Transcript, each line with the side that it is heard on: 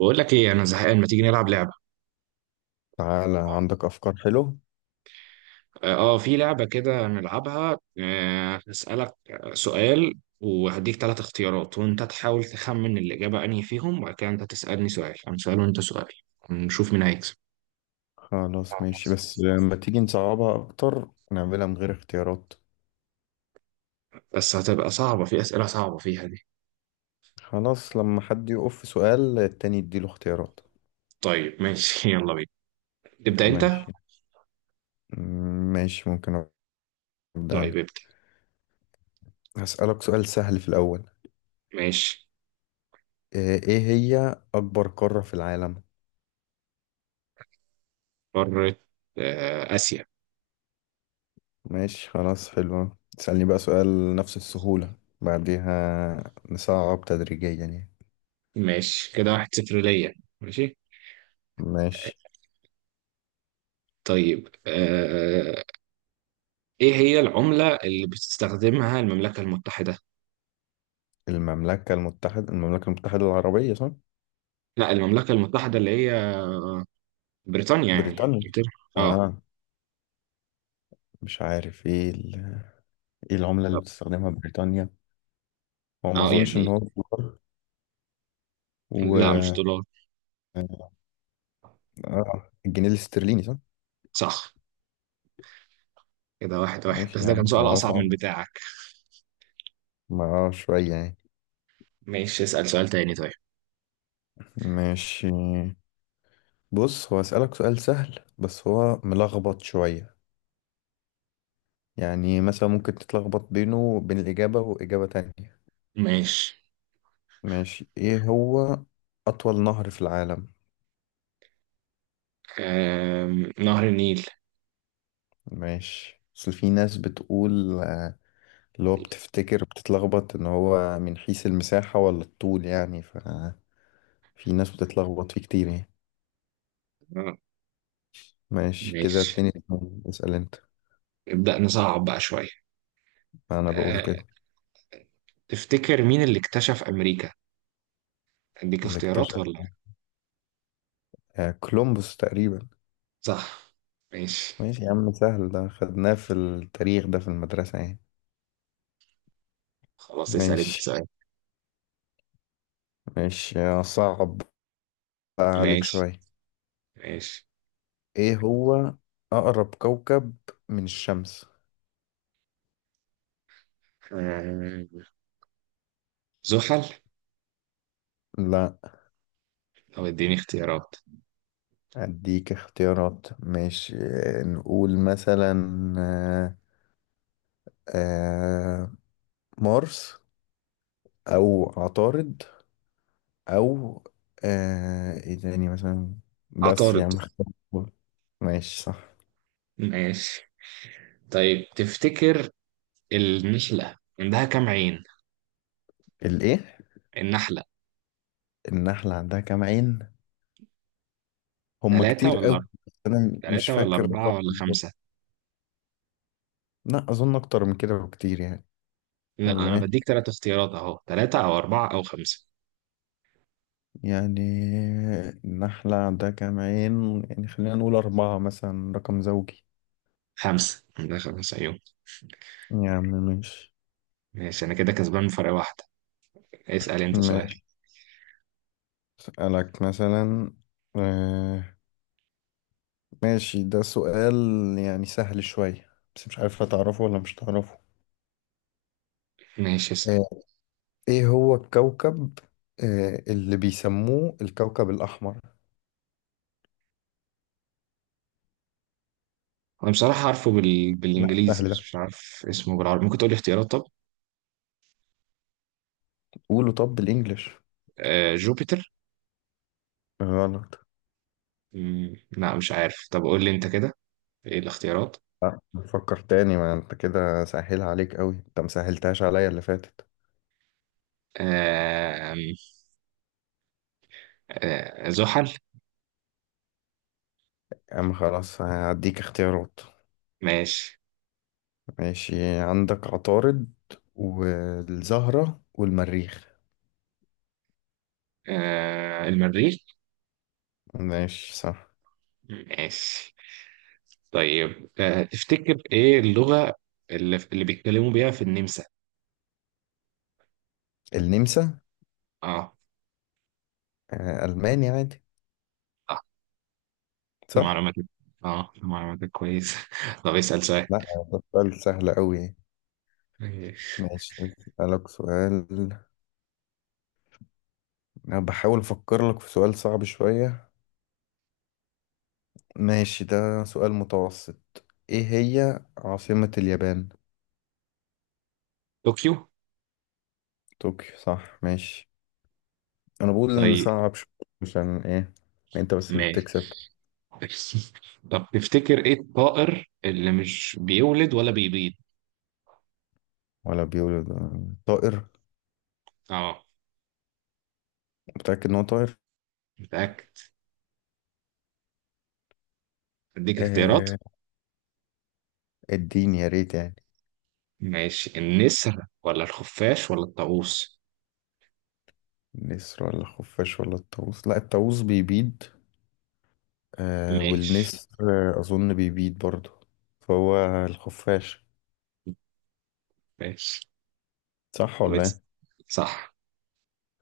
right: بقول لك ايه، انا زهقان. ما تيجي نلعب لعبه؟
left: تعالى عندك أفكار حلوة.
right: في لعبه كده نلعبها. هسألك سؤال وهديك ثلاث اختيارات، وانت تحاول تخمن الاجابه انهي فيهم، وبعد كده انت تسألني سؤال، انا سؤال وانت سؤال. نشوف مين هيكسب.
left: خلاص ماشي، بس لما تيجي نصعبها أكتر نعملها من غير اختيارات.
right: بس هتبقى صعبه، في اسئله صعبه فيها دي.
left: خلاص، لما حد يقف في سؤال التاني يديله اختيارات.
right: طيب ماشي يلا بينا، تبدأ انت.
left: ماشي. ماشي، ممكن أبدأ أنا.
right: طيب ابدأ.
left: هسألك سؤال سهل في الأول.
right: ماشي.
left: إيه هي أكبر قارة في العالم؟
right: قارة؟ آه، آسيا.
left: ماشي خلاص، حلوة. تسألني بقى سؤال نفس السهولة، بعديها نصعب تدريجيا يعني.
right: ماشي كده واحد صفر ليا. ماشي.
left: ماشي.
right: طيب ايه هي العملة اللي بتستخدمها المملكة المتحدة؟
left: المملكة المتحدة، المملكة المتحدة العربية، صح؟
right: لا، المملكة المتحدة اللي هي بريطانيا، يعني
left: بريطانيا.
right: انجلترا، اه.
left: اه مش عارف ايه ايه العملة اللي
right: طب
left: بتستخدمها بريطانيا. هو ما
right: اه،
left: اظنش
right: يعني
left: ان هو الدولار. و
right: لا مش دولار.
left: اه الجنيه الاسترليني، صح؟
right: صح. كده واحد واحد، بس
left: ماشي يا
right: ده كان
left: عم،
right: سؤال
left: خلاص
right: أصعب
left: اهو.
right: من بتاعك.
left: ما شوية يعني.
right: ماشي اسأل سؤال تاني طيب.
left: ماشي. بص، هو اسألك سؤال سهل بس هو ملخبط شوية، يعني مثلا ممكن تتلخبط بينه وبين الإجابة وإجابة تانية.
right: ماشي.
left: ماشي، إيه هو أطول نهر في العالم؟
right: نهر النيل.
left: ماشي، بس في ناس بتقول اللي هو بتفتكر بتتلخبط إن هو من حيث المساحة ولا الطول يعني، ففي ناس بتتلخبط فيه كتير يعني.
right: آه،
left: ماشي كده
right: ماشي،
left: 2-2، اسأل أنت.
right: نبدأ نصعب بقى شوية.
left: أنا بقول
right: آه...
left: كده.
right: تفتكر مين اللي اكتشف أمريكا؟ أديك
left: اللي
right: اختيارات
left: اكتشف
right: ولا؟
left: كولومبوس تقريبا.
right: صح. ماشي،
left: ماشي يا عم، سهل ده، خدناه في التاريخ ده في المدرسة يعني.
right: خلاص اسأل انت
left: ماشي.
right: سؤال.
left: ماشي صعب بقى عليك
right: ماشي.
left: شوية.
right: ماشي.
left: ايه هو اقرب كوكب من الشمس؟
right: آم... زحل.
left: لا.
right: طب اديني اختيارات.
left: اديك اختيارات ماشي، نقول مثلا آه، آه، مارس او عطارد او ايه تاني مثلا، بس
right: عطارد.
left: يعني مختار. ماشي صح.
right: ماشي. طيب تفتكر النحلة عندها كام عين؟
left: الايه؟
right: النحلة.
left: النحلة عندها كام عين؟ هما
right: ثلاثة
left: كتير
right: ولا
left: قوي.
right: أربعة؟
left: انا مش
right: ثلاثة ولا
left: فاكر الرقم
right: أربعة ولا
left: بالظبط.
right: خمسة؟
left: لا، اظن اكتر من كده بكتير يعني.
right: لا
left: ولا
right: أنا
left: ايه
right: بديك ثلاث اختيارات أهو، ثلاثة أو أربعة أو خمسة.
left: يعني؟ النحلة عندها كام عين، يعني خلينا نقول أربعة مثلا، رقم زوجي.
right: خمسة، عندها خمسة عيون.
left: يعني ماشي.
right: ماشي أنا كده كسبان بفرق واحدة. اسأل أنت سؤال.
left: ماشي، أسألك مثلا آه ماشي، ده سؤال يعني سهل شوية بس مش عارف هتعرفه ولا مش هتعرفه.
right: ماشي اسأل.
left: آه إيه هو الكوكب اللي بيسموه الكوكب الأحمر؟
right: أنا بصراحة عارفه
left: لا،
right: بالإنجليزي
left: سهل
right: بس
left: ده.
right: مش عارف اسمه بالعربي، ممكن تقولي اختيارات طب.
left: قوله طب بالإنجلش.
right: آه جوبيتر.
left: غلط.
right: لا مش عارف، طب قول لي أنت كده إيه الاختيارات؟
left: لا، فكر تاني، ما انت كده سهل عليك قوي، انت مسهلتهاش عليا اللي فاتت.
right: آه، زحل.
left: أما خلاص هديك اختيارات.
right: ماشي.
left: ماشي، عندك عطارد والزهرة والمريخ.
right: آه، المريخ.
left: ماشي صح.
right: ماشي. طيب تفتكر ايه اللغة اللي بيتكلموا بيها في النمسا؟
left: النمسا؟
right: اه.
left: ألماني عادي،
right: اه ده
left: صح؟
right: معلوماتك. اه ده معلوماتك كويسة. طب اسأل سؤال.
left: لا، ده سؤال سهل أوي.
right: ماشي.
left: ماشي، أسألك سؤال. أنا بحاول أفكر لك في سؤال صعب شوية. ماشي، ده سؤال متوسط. إيه هي عاصمة اليابان؟
right: طوكيو.
left: طوكيو، صح، ماشي. أنا بقول إن
right: طيب
left: صعب شوية عشان إيه أنت بس اللي
right: ماشي.
left: بتكسب.
right: طب تفتكر ايه الطائر اللي مش بيولد ولا بيبيض؟
left: ولا بيقولوا ده طائر؟
right: اه.
left: متأكد إن هو طاهر؟
right: متأكد. اديك اختيارات.
left: آه، الدين يا ريت يعني.
right: ماشي، النسر ولا الخفاش ولا الطاووس.
left: النسر ولا خفاش ولا الطاووس؟ لا، الطاووس بيبيض
right: ماشي.
left: والنسر أظن بيبيض برضه. فهو الخفاش.
right: ماشي.
left: صح
right: طب
left: ولا إيه؟
right: اس- صح.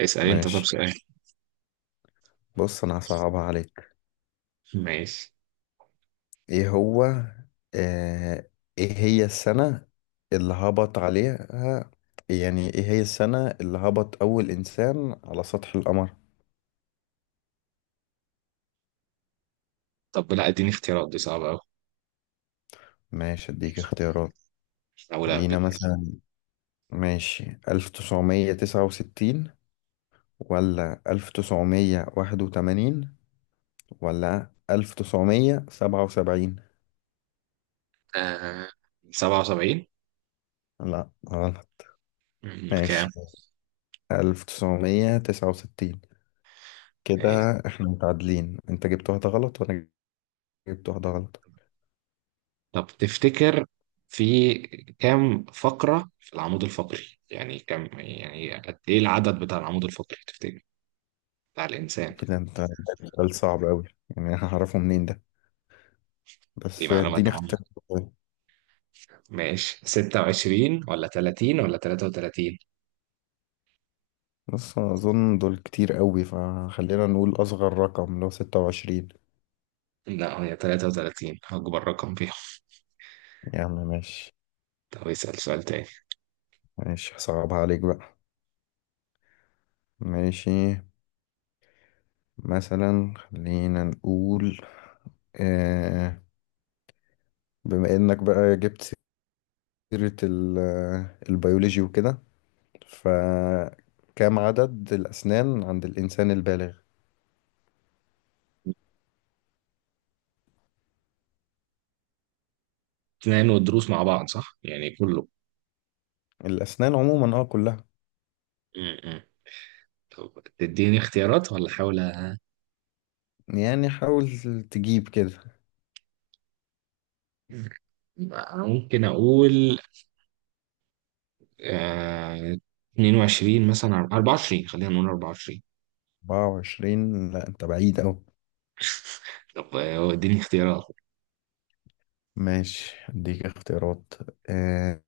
right: اسأل انت طب
left: ماشي.
right: سؤال.
left: بص، أنا هصعبها عليك.
right: ماشي.
left: إيه هو آه إيه هي السنة اللي هبط عليها، يعني إيه هي السنة اللي هبط أول إنسان على سطح القمر؟
right: طب لا اديني اختيارات دي صعبة أوي.
left: ماشي، أديك اختيارات.
right: أول
left: لينا
right: أهبد.
left: مثلا، ماشي، 1969، ولا 1981، ولا 1977.
right: آه سبعة وسبعين.
left: لا، غلط.
right: كام؟
left: ماشي، 1969. كده
right: آه.
left: احنا متعادلين، انت جبت واحدة غلط وانا جبت واحدة غلط.
right: طب تفتكر في كام فقرة في العمود الفقري؟ يعني كم، يعني قد إيه العدد بتاع العمود الفقري تفتكر؟ بتاع الإنسان.
left: ايه ده؟ انت جايب سؤال صعب أوي، يعني أنا هعرفه منين ده؟
right: دي
left: بس
right: معلومات
left: اديني
right: عامة.
left: اختيار.
right: ماشي، 26 ولا 30 ولا 33.
left: بص، أنا أظن دول كتير أوي، فخلينا نقول أصغر رقم اللي هو 26.
right: لا هي 33 أكبر رقم فيهم.
left: يا عم ماشي.
right: طب اسأل سؤال تاني.
left: ماشي، هصعبها عليك بقى. ماشي، مثلا خلينا نقول آه، بما انك بقى جبت سيرة البيولوجي وكده، فكم عدد الأسنان عند الإنسان البالغ؟
right: اثنين والدروس مع بعض صح يعني كله.
left: الأسنان عموما، اه كلها.
right: امم طب تديني اختيارات ولا احاول
left: يعني حاول تجيب كده.
right: ممكن اقول آه 22 مثلا 24، خلينا نقول 24.
left: 24؟ لا، انت بعيد أوي.
right: طب اديني اختيارات.
left: ماشي اديك اختيارات آه،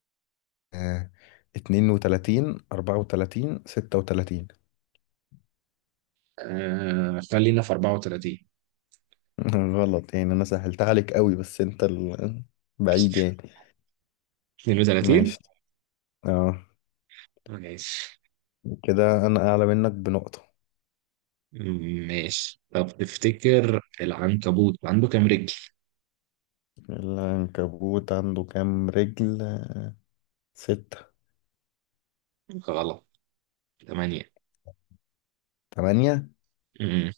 left: آه، 32، 34، 36.
right: آه خلينا في 34.
left: غلط. يعني انا سهلتها عليك قوي بس انت بعيد يعني.
right: 32.
left: ماشي. اه،
right: ماشي.
left: كده انا اعلى منك بنقطة.
right: ماشي طب تفتكر العنكبوت عنده كام رجل؟
left: العنكبوت عنده كام رجل؟ 6.
right: غلط. 8.
left: 8.
right: امم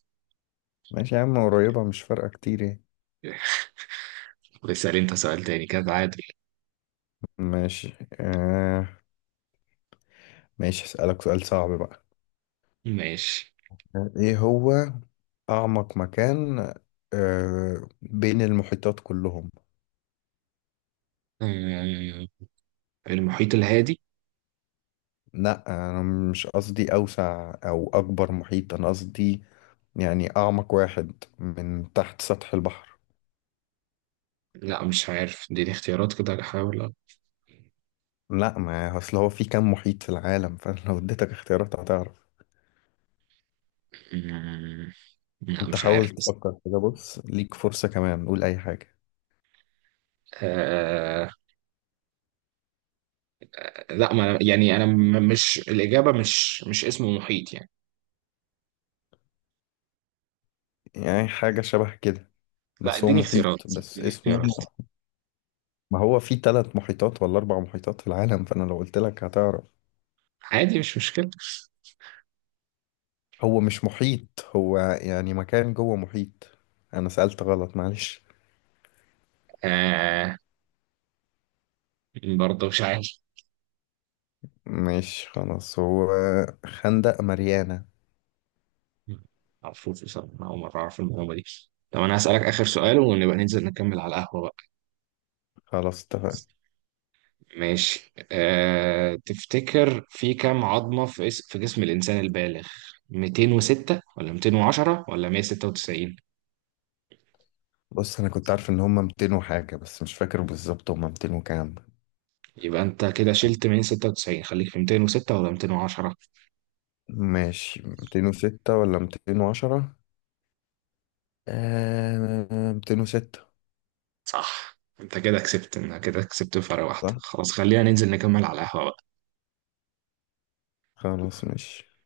left: ماشي يا عم، قريبة مش فارقة كتير يعني.
right: بس اسأل انت سؤال تاني كده عادل.
left: ماشي آه ماشي، هسألك سؤال صعب بقى.
right: ماشي.
left: ايه هو أعمق مكان بين المحيطات كلهم؟
right: آه، المحيط الهادي.
left: لا، انا مش قصدي اوسع او اكبر محيط، انا قصدي يعني اعمق واحد من تحت سطح البحر.
right: لا مش عارف اديني اختيارات كده احاول
left: لا، ما اصل هو في كام محيط في العالم، فلو اديتك اختيارات هتعرف.
right: مم، لا
left: انت
right: مش عارف
left: حاول
right: بس.
left: تفكر كده، بص ليك فرصة كمان، قول اي حاجة.
right: آه لا، ما يعني انا مش الاجابه، مش اسمه محيط يعني.
left: يعني حاجة شبه كده،
right: لا
left: بس هو
right: اديني اختيارات،
left: محيط بس
right: اديني اختيارات.
left: اسمه. ما هو في ثلاث محيطات ولا اربع محيطات في العالم، فانا لو قلت لك هتعرف.
right: عادي مش مشكله.
left: هو مش محيط، هو يعني مكان جوه محيط. انا سألت غلط، معلش.
right: آه. برضه مش عارف.
left: ماشي خلاص، هو خندق ماريانا.
right: معرفوش بصراحه، اول مره اعرف المعلومه دي. طب انا هسالك اخر سؤال ونبقى ننزل نكمل على القهوه بقى.
left: خلاص اتفقنا.
right: ماشي تفتكر في كام عظمة في في جسم الإنسان البالغ؟ 206 ولا 210 ولا 196.
left: بص انا كنت عارف ان هما 200 وحاجة، بس مش فاكر بالظبط هما 200 وكام.
right: يبقى انت كده شلت 196، خليك في 206 ولا 210.
left: ماشي، 206 ولا 210؟ 206.
right: صح، انت كده كسبت، انت كده كسبت بفرق واحدة.
left: صح.
right: خلاص خلينا ننزل نكمل على القهوة بقى.
left: خلاص ماشي، 206 ماشي.